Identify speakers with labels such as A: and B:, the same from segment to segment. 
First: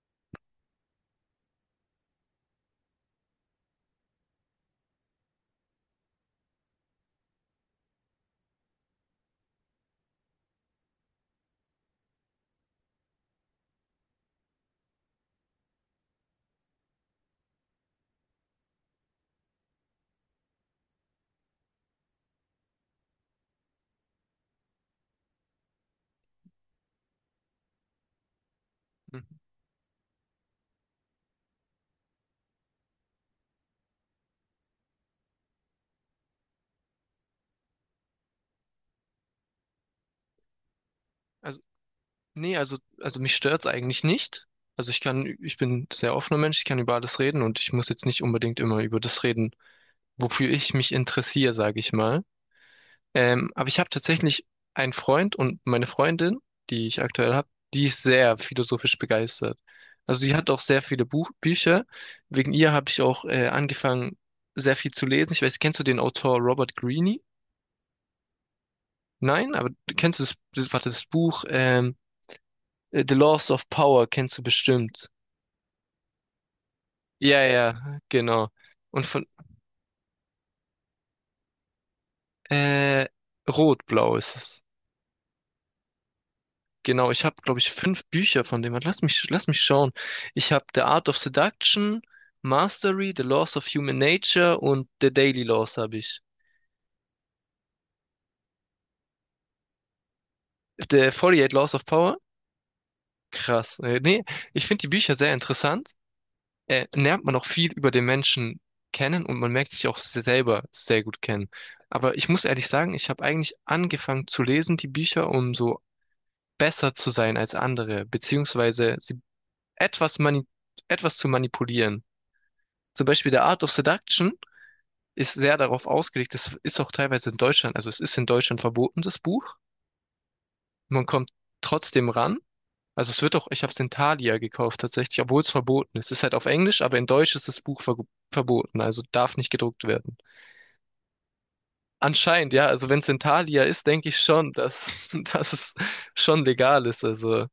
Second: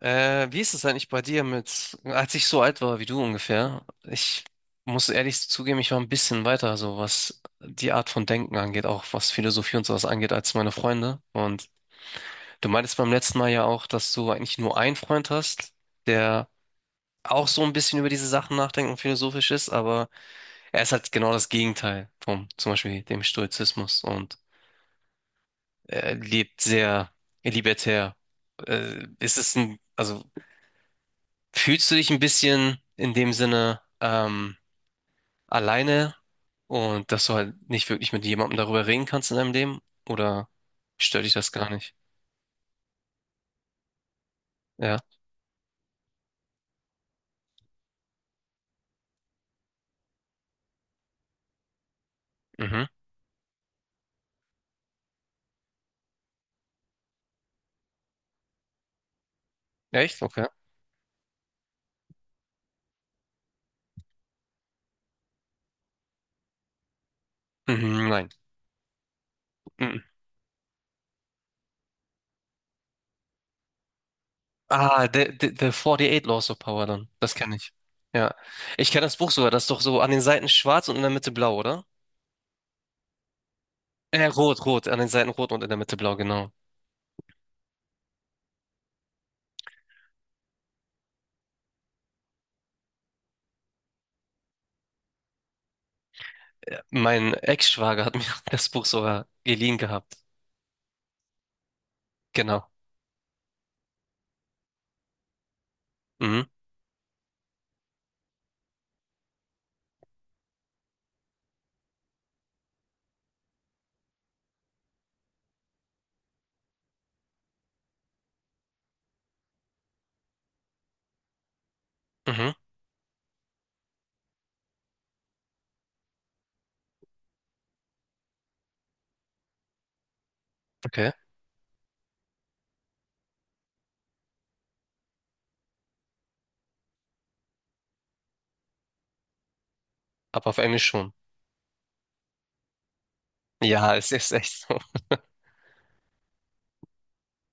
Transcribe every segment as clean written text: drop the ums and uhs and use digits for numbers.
A: Wie ist es eigentlich bei dir mit, als ich so alt war wie du ungefähr? Ich muss ehrlich zugeben, ich war ein bisschen weiter, so was die Art von Denken angeht, auch was Philosophie und sowas angeht, als meine Freunde. Und du meintest beim letzten Mal ja auch, dass du eigentlich nur einen Freund hast, der auch so ein bisschen über diese Sachen nachdenkt und philosophisch ist, aber er ist halt genau das Gegenteil vom, zum Beispiel dem Stoizismus, und er lebt sehr libertär. Äh,
B: Hm.
A: ist es ein, also fühlst du dich ein bisschen in dem Sinne alleine, und dass du halt nicht wirklich mit jemandem darüber reden kannst in deinem Leben? Oder stört dich das
B: Also,
A: gar nicht?
B: nee, also, also mich stört's eigentlich nicht. Also
A: Ja.
B: ich bin ein sehr offener Mensch, ich kann über alles reden und ich muss jetzt nicht unbedingt immer über das reden, wofür ich mich interessiere, sage ich mal.
A: Mhm.
B: Aber ich habe tatsächlich einen Freund und meine Freundin, die ich aktuell habe, die ist sehr philosophisch begeistert. Also
A: Echt?
B: sie
A: Okay.
B: hat auch sehr viele Buch Bücher. Wegen ihr habe ich auch angefangen, sehr viel zu lesen. Ich weiß, kennst du den Autor Robert Greene?
A: Mhm, nein.
B: Nein, aber du
A: Mhm.
B: kennst warte, das Buch, The Laws of Power kennst du
A: Ah,
B: bestimmt.
A: The eight Laws of Power dann. Das
B: Ja,
A: kenne ich.
B: ja,
A: Ja.
B: genau.
A: Ich kenne
B: Und
A: das
B: von,
A: Buch sogar. Das ist doch so an den Seiten schwarz und in der Mitte blau, oder?
B: äh, Rot-Blau
A: Äh,
B: ist es.
A: rot, rot. An den Seiten rot und in der Mitte blau, genau.
B: Genau, ich habe, glaube ich, fünf Bücher von dem. Lass mich schauen. Ich habe The Art of Seduction, Mastery, The Laws of Human Nature und The Daily Laws habe ich.
A: Mein Ex-Schwager hat mir das Buch sogar geliehen gehabt.
B: The 48 Laws of Power?
A: Genau.
B: Krass. Nee, ich finde die Bücher sehr interessant.
A: Mhm.
B: Lernt man auch viel über den Menschen kennen und man merkt sich auch selber sehr gut kennen. Aber ich muss ehrlich sagen, ich habe eigentlich angefangen zu lesen, die Bücher, um so besser zu sein als andere, beziehungsweise sie etwas, mani etwas zu manipulieren.
A: Mhm.
B: Zum Beispiel der Art of Seduction ist sehr darauf ausgelegt, das ist auch teilweise in Deutschland, also es ist in Deutschland verboten, das Buch. Man
A: Okay.
B: kommt trotzdem ran. Also es wird doch, ich habe es in Thalia gekauft tatsächlich, obwohl es verboten ist. Es ist halt auf Englisch, aber in Deutsch ist das Buch verboten, also darf nicht gedruckt werden.
A: Aber auf Englisch schon.
B: Anscheinend, ja, also wenn es in Thalia ist,
A: Ja,
B: denke
A: es
B: ich
A: ist
B: schon,
A: echt so.
B: dass, dass es schon legal ist. Also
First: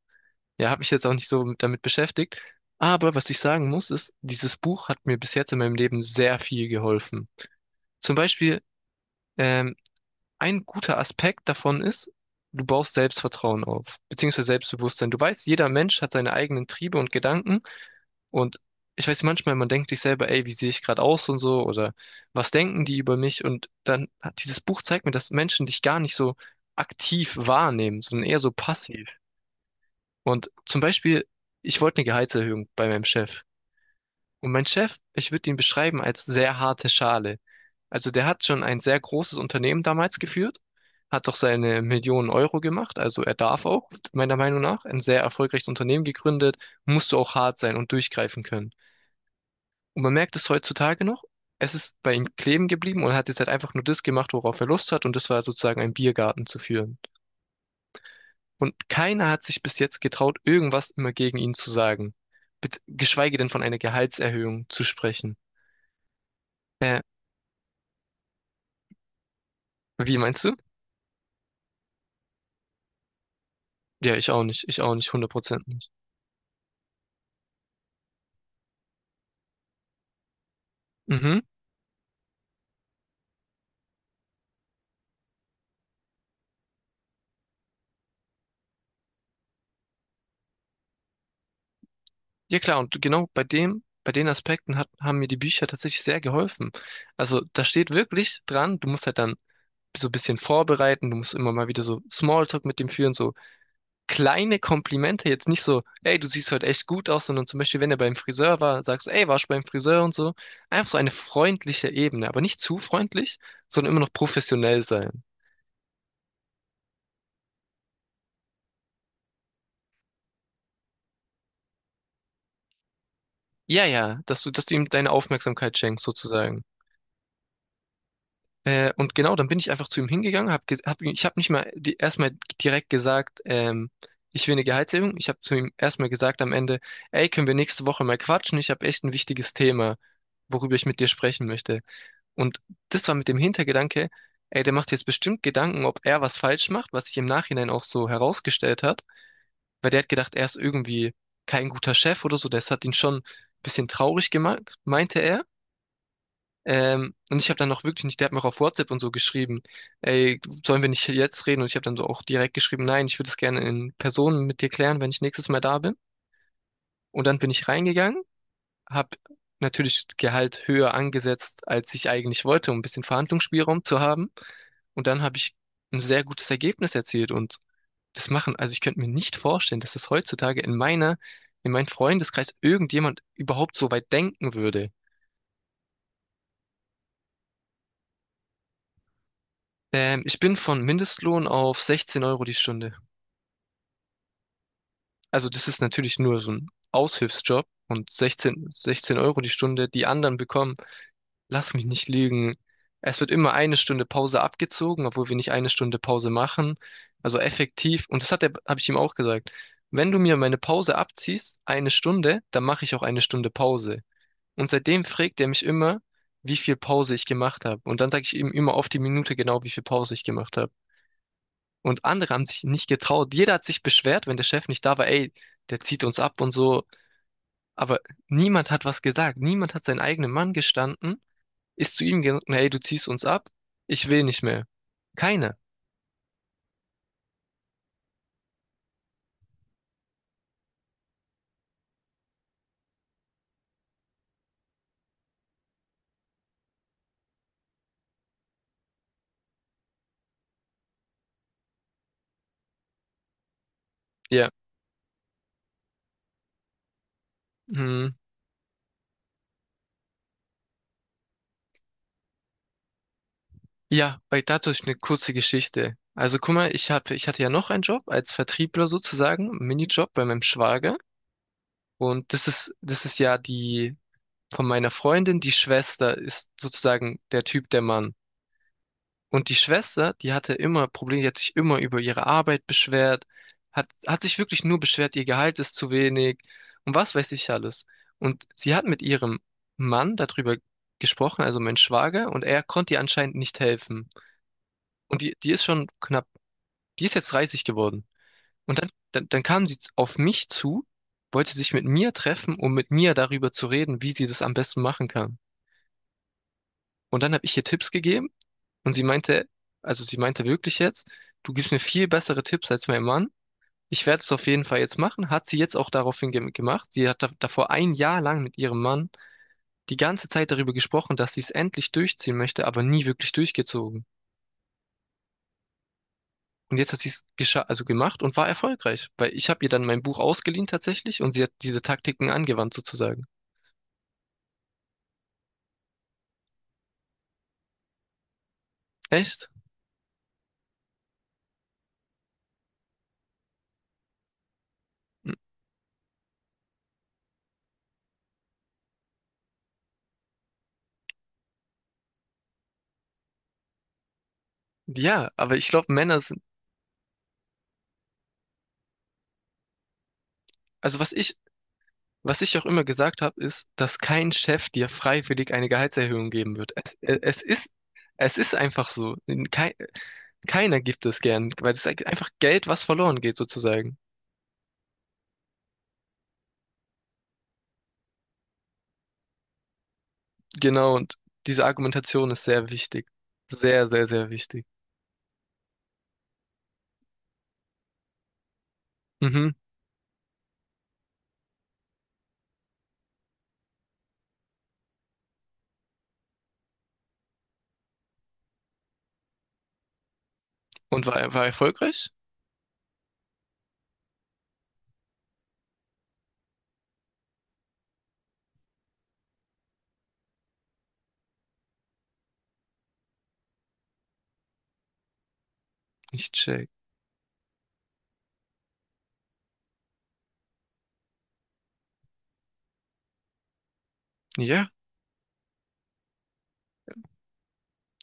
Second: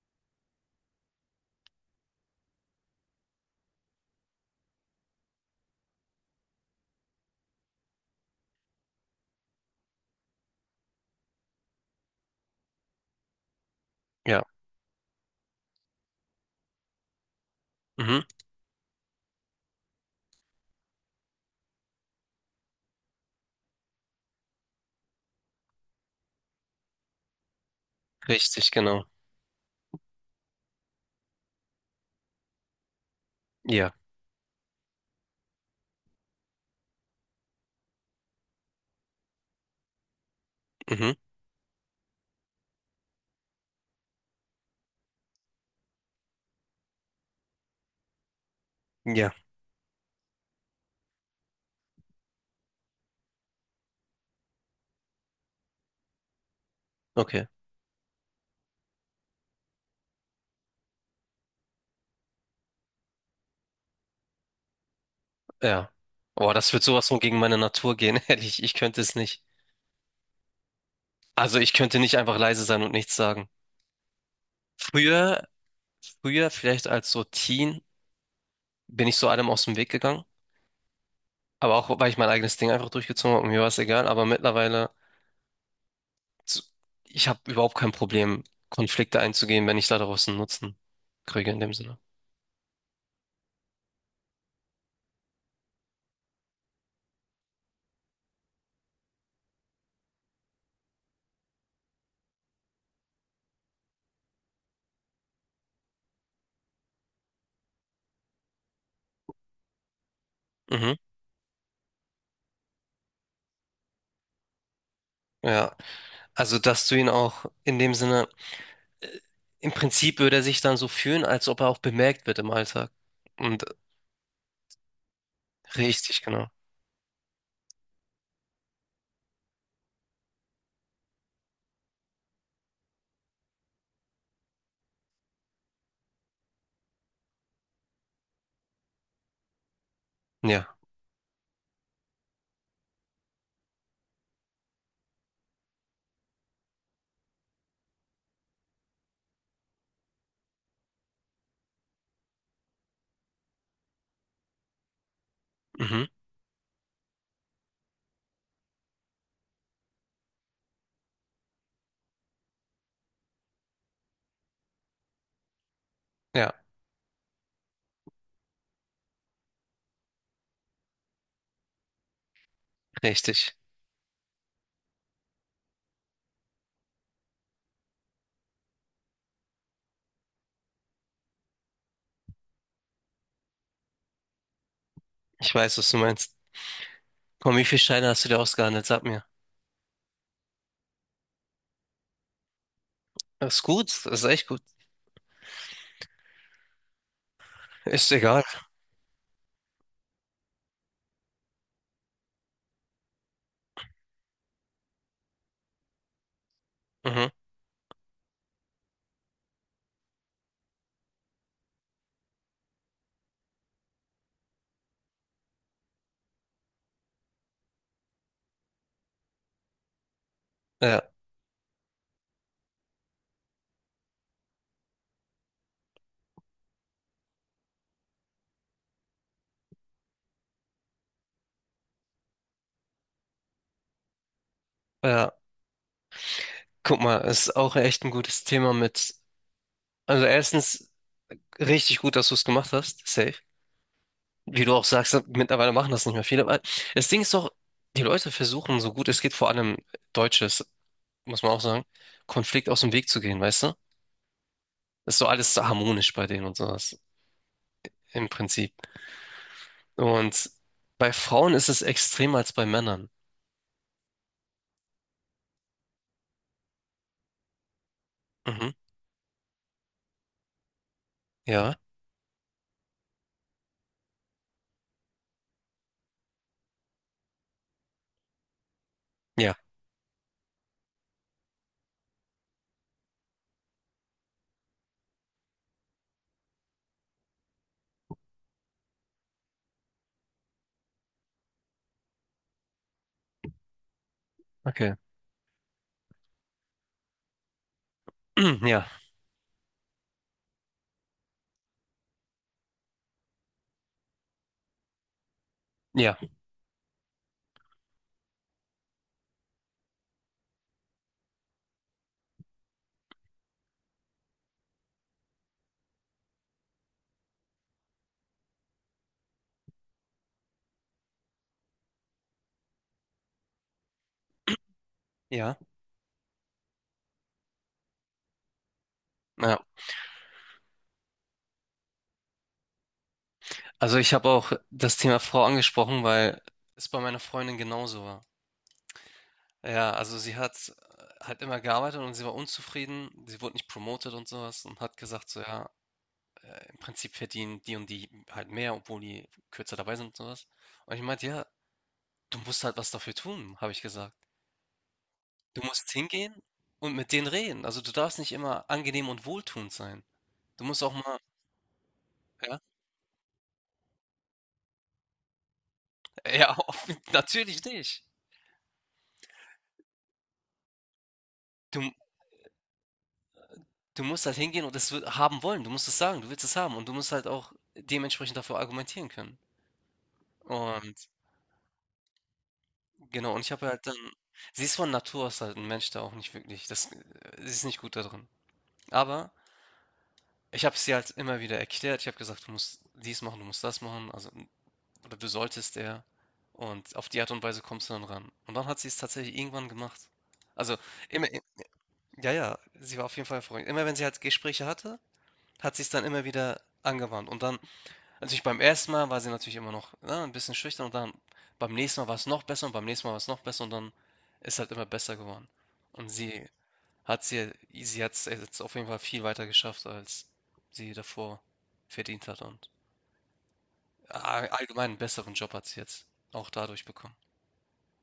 B: ja, habe mich jetzt auch nicht so damit beschäftigt. Aber was ich sagen muss, ist, dieses Buch hat mir bis jetzt in meinem Leben sehr viel geholfen. Zum Beispiel, ähm, ein guter Aspekt davon ist, du baust Selbstvertrauen auf,
A: Ja.
B: beziehungsweise Selbstbewusstsein. Du weißt, jeder Mensch hat seine eigenen Triebe und Gedanken.
A: Mhm.
B: Und ich weiß manchmal, man denkt sich selber, ey, wie sehe ich gerade aus und so, oder was denken die über mich? Und dann hat dieses Buch zeigt mir, dass Menschen dich gar nicht so aktiv wahrnehmen, sondern eher so
A: Richtig, genau.
B: passiv. Und zum Beispiel, ich wollte eine Gehaltserhöhung bei meinem Chef.
A: Ja.
B: Und mein Chef, ich würde ihn beschreiben als sehr harte Schale. Also der hat schon ein sehr großes Unternehmen damals geführt,
A: Mhm.
B: hat doch seine Millionen Euro gemacht, also er darf auch, meiner Meinung nach, ein sehr erfolgreiches Unternehmen gegründet, musst du auch hart sein und durchgreifen können.
A: Ja.
B: Und man merkt es heutzutage noch, es ist bei ihm kleben geblieben und er hat jetzt halt einfach nur das gemacht, worauf er Lust hat, und das war sozusagen einen Biergarten zu führen.
A: Okay.
B: Und keiner hat sich bis jetzt getraut, irgendwas immer gegen ihn zu sagen. Geschweige denn von einer Gehaltserhöhung zu sprechen.
A: Ja. Oh, das wird
B: Äh,
A: sowas von gegen meine Natur gehen, ehrlich. Ich könnte es nicht.
B: wie meinst du?
A: Also ich könnte nicht einfach leise sein und nichts sagen.
B: Ja, ich auch nicht. Ich auch nicht, Hundert
A: Früher,
B: Prozent nicht.
A: früher, vielleicht als so Teen, bin ich so allem aus dem Weg gegangen.
B: Mhm.
A: Aber auch, weil ich mein eigenes Ding einfach durchgezogen habe und mir war es egal. Aber mittlerweile, so- ich habe überhaupt kein Problem, Konflikte einzugehen, wenn ich da draußen Nutzen kriege in dem Sinne.
B: Ja klar, und genau bei dem, bei den Aspekten hat, haben mir die Bücher tatsächlich sehr geholfen. Also da steht wirklich dran, du musst halt dann so ein bisschen vorbereiten, du musst immer mal wieder so Smalltalk mit dem führen, so kleine Komplimente, jetzt nicht so, ey, du siehst heute echt gut aus, sondern zum Beispiel, wenn er beim Friseur war, sagst du, ey, warst du beim Friseur und so. Einfach
A: Mhm.
B: so eine freundliche Ebene, aber nicht zu freundlich, sondern immer noch professionell sein.
A: Ja. Also, dass du ihn auch in dem Sinne. äh, Im Prinzip würde er sich dann so fühlen, als ob er auch bemerkt wird im Alltag. Und
B: Ja, ja, dass du ihm deine Aufmerksamkeit schenkst,
A: richtig, genau.
B: sozusagen. Und genau, dann bin ich einfach zu ihm hingegangen, ich habe nicht mal erstmal direkt gesagt, ich will eine Gehaltserhöhung. Ich habe zu ihm erstmal gesagt am Ende, ey, können wir nächste Woche mal quatschen? Ich habe echt ein wichtiges Thema, worüber
A: Ja,
B: ich mit dir sprechen möchte. Und das war mit dem Hintergedanke, ey, der macht jetzt bestimmt Gedanken, ob er was falsch macht, was sich im Nachhinein auch so herausgestellt hat, weil der hat gedacht, er ist irgendwie kein guter Chef oder so, das hat ihn schon ein bisschen traurig gemacht, meinte er.
A: mhm.
B: Und ich habe dann noch wirklich nicht, der hat mir auch auf WhatsApp und so geschrieben, ey, sollen wir nicht jetzt reden? Und ich habe dann so auch direkt geschrieben, nein, ich würde es gerne in Person mit dir klären, wenn ich nächstes Mal da bin.
A: Ja,
B: Und dann bin ich reingegangen, habe natürlich Gehalt höher angesetzt, als ich eigentlich wollte, um ein bisschen
A: richtig.
B: Verhandlungsspielraum zu haben. Und dann habe ich ein sehr gutes Ergebnis erzielt, und das machen, also ich könnte mir nicht vorstellen, dass es heutzutage in meiner, in meinem Freundeskreis irgendjemand überhaupt so weit denken würde.
A: Ich weiß, was du meinst. Komm, wie viele Steine hast du dir ausgehandelt? Sag mir.
B: Ich bin von Mindestlohn auf 16 Euro die Stunde.
A: Das ist gut, das ist echt gut.
B: Also das ist natürlich nur so ein Aushilfsjob,
A: Ist
B: und
A: egal.
B: 16 Euro die Stunde, die anderen bekommen. Lass mich nicht lügen. Es wird immer eine Stunde Pause abgezogen, obwohl wir nicht eine Stunde Pause machen.
A: Mhm.
B: Also effektiv. Und das hat er, habe ich ihm auch gesagt. Wenn du mir meine Pause abziehst, eine Stunde, dann mache ich auch eine Stunde Pause. Und seitdem fragt er mich immer, wie viel Pause ich gemacht habe. Und dann sage ich ihm immer auf die Minute genau, wie viel Pause ich gemacht habe.
A: Ja,
B: Und andere haben sich nicht getraut. Jeder hat sich beschwert, wenn der Chef nicht da war, ey, der zieht uns ab und so. Aber niemand hat was gesagt. Niemand hat seinen eigenen Mann gestanden, ist zu ihm gegangen, hey, du ziehst uns ab, ich will nicht mehr.
A: ja.
B: Keine.
A: Guck mal, ist auch echt ein gutes Thema mit. Also erstens richtig gut, dass du es gemacht hast. Safe. Wie du auch sagst, mittlerweile machen das nicht mehr viele. Aber das Ding ist doch, die Leute versuchen, so gut es geht, vor allem Deutsches, muss man auch sagen, Konflikt aus dem Weg zu gehen, weißt du?
B: Ja.
A: Ist so alles so harmonisch bei denen und sowas,
B: Hm.
A: im Prinzip. Und bei Frauen ist es extremer als bei Männern.
B: Ja, bei dazu ist eine kurze Geschichte. Also guck mal, ich hatte ja noch einen Job als
A: Mhm.
B: Vertriebler sozusagen, Minijob bei meinem Schwager.
A: Ja,
B: Und das ist ja die von meiner Freundin, die Schwester ist sozusagen der Typ, der Mann. Und die
A: ja,
B: Schwester, die hatte immer Probleme, die hat sich immer über ihre Arbeit beschwert, hat sich wirklich nur beschwert, ihr Gehalt ist zu wenig und was weiß ich alles. Und sie hat mit ihrem Mann darüber gesprochen, also mein Schwager, und er konnte ihr anscheinend nicht helfen.
A: okay.
B: Und die ist schon knapp, die ist jetzt 30 geworden. Und
A: Ja,
B: dann kam sie auf mich zu, wollte sich mit mir treffen, um mit mir darüber zu reden, wie sie das am besten machen kann.
A: ja,
B: Und dann habe ich ihr Tipps gegeben. Und sie meinte, also sie meinte wirklich jetzt, du gibst mir viel bessere Tipps als mein Mann. Ich werde es auf jeden Fall jetzt machen. Hat sie jetzt auch daraufhin ge gemacht. Sie hat da davor ein Jahr lang mit ihrem Mann die ganze Zeit darüber gesprochen, dass sie es endlich durchziehen möchte, aber nie wirklich durchgezogen.
A: ja,
B: Und jetzt hat sie es gescha also gemacht und war erfolgreich, weil ich
A: ja.
B: habe ihr dann mein Buch ausgeliehen tatsächlich, und sie hat diese Taktiken angewandt sozusagen.
A: Also ich habe auch das Thema Frau angesprochen, weil es bei meiner Freundin genauso war.
B: Echt?
A: Ja, also sie hat halt immer gearbeitet und sie war unzufrieden. Sie wurde nicht promoted und sowas und hat gesagt, so ja, im Prinzip verdienen die und die halt mehr, obwohl die kürzer dabei sind und sowas. Und ich meinte, ja, du musst halt was dafür tun, habe ich gesagt.
B: Ja, aber
A: Du
B: ich
A: musst
B: glaube, Männer
A: hingehen
B: sind.
A: und mit denen reden. Also du darfst nicht immer angenehm und wohltuend sein. Du musst auch
B: also was
A: mal,
B: ich Was ich
A: ja,
B: auch immer gesagt habe, ist, dass kein Chef dir freiwillig eine Gehaltserhöhung geben
A: ja,
B: wird.
A: auf-
B: Es, äh, es
A: natürlich
B: ist,
A: nicht.
B: es ist einfach so. Kei, keiner gibt es gern, weil
A: Du,
B: es ist einfach Geld, was verloren geht, sozusagen.
A: du musst halt hingehen und es haben wollen. Du musst es sagen, du willst es haben und du musst halt auch dementsprechend dafür argumentieren können.
B: Genau,
A: Und
B: und diese Argumentation ist sehr wichtig.
A: genau, und ich habe halt
B: Sehr,
A: dann
B: sehr, sehr
A: sie
B: wichtig.
A: ist von Natur aus halt ein Mensch, der auch nicht wirklich das sie ist nicht gut da drin. Aber
B: Mhm.
A: ich habe sie halt immer wieder erklärt. Ich habe gesagt: „Du musst dies machen, du musst das machen, also oder du solltest eher.“ Und auf die Art und Weise kommst du dann ran. Und dann hat sie es tatsächlich irgendwann gemacht. Also,
B: Und
A: immer i
B: war erfolgreich?
A: ja, ja, sie war auf jeden Fall erfolgreich. Immer wenn sie halt Gespräche hatte, hat sie es dann immer wieder angewandt. Und dann natürlich beim ersten Mal war sie natürlich immer noch, ne, 'n bisschen schüchtern, und dann beim nächsten Mal war es noch besser und beim nächsten Mal war es noch besser und dann ist halt immer besser geworden. Und
B: Ich
A: sie
B: check.
A: hat sie sie hat es jetzt auf jeden Fall viel weiter geschafft, als sie davor verdient hat, und a
B: Ja.
A: allgemein einen besseren Job hat sie jetzt auch dadurch bekommen.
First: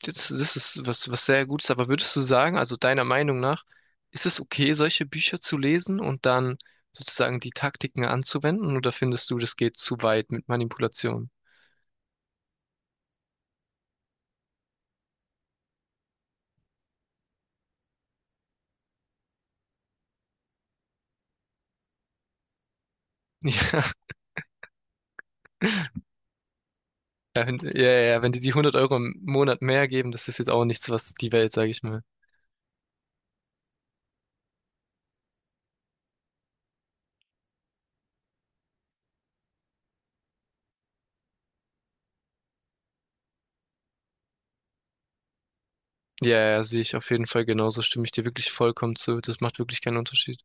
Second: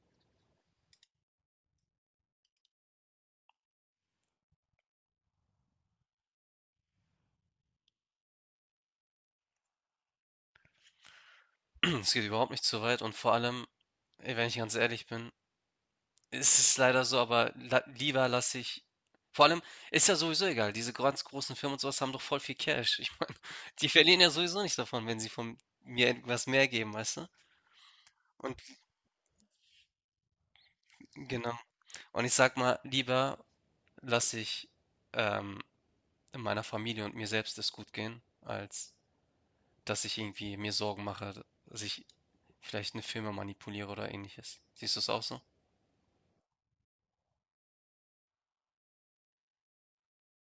B: Das ist was, was sehr Gutes, aber würdest du sagen, also deiner Meinung nach, ist es okay, solche Bücher zu lesen und dann sozusagen die Taktiken anzuwenden, oder findest du, das geht zu weit mit Manipulation?
A: Es geht überhaupt nicht zu weit, und vor allem, ey, wenn ich ganz ehrlich bin, es ist es leider so, aber la lieber lasse ich vor allem ist ja sowieso egal. Diese ganz großen Firmen und sowas haben doch voll viel Cash. Ich meine, die verlieren ja sowieso nicht davon, wenn sie von mir etwas mehr geben, weißt du?
B: Ja, ja, ja, ja, ja, wenn die die
A: Und
B: 100 Euro im Monat mehr geben, das ist jetzt auch nichts, was die Welt,
A: genau.
B: sage ich mal.
A: Und ich sag mal, lieber lasse ich ähm, meiner Familie und mir selbst es gut gehen, als dass ich irgendwie mir Sorgen mache, dass ich vielleicht eine Firma manipuliere oder ähnliches. Siehst du es auch so?
B: Ja, ja, sehe ich auf jeden Fall genauso, stimme ich dir wirklich vollkommen zu. Das macht wirklich keinen Unterschied.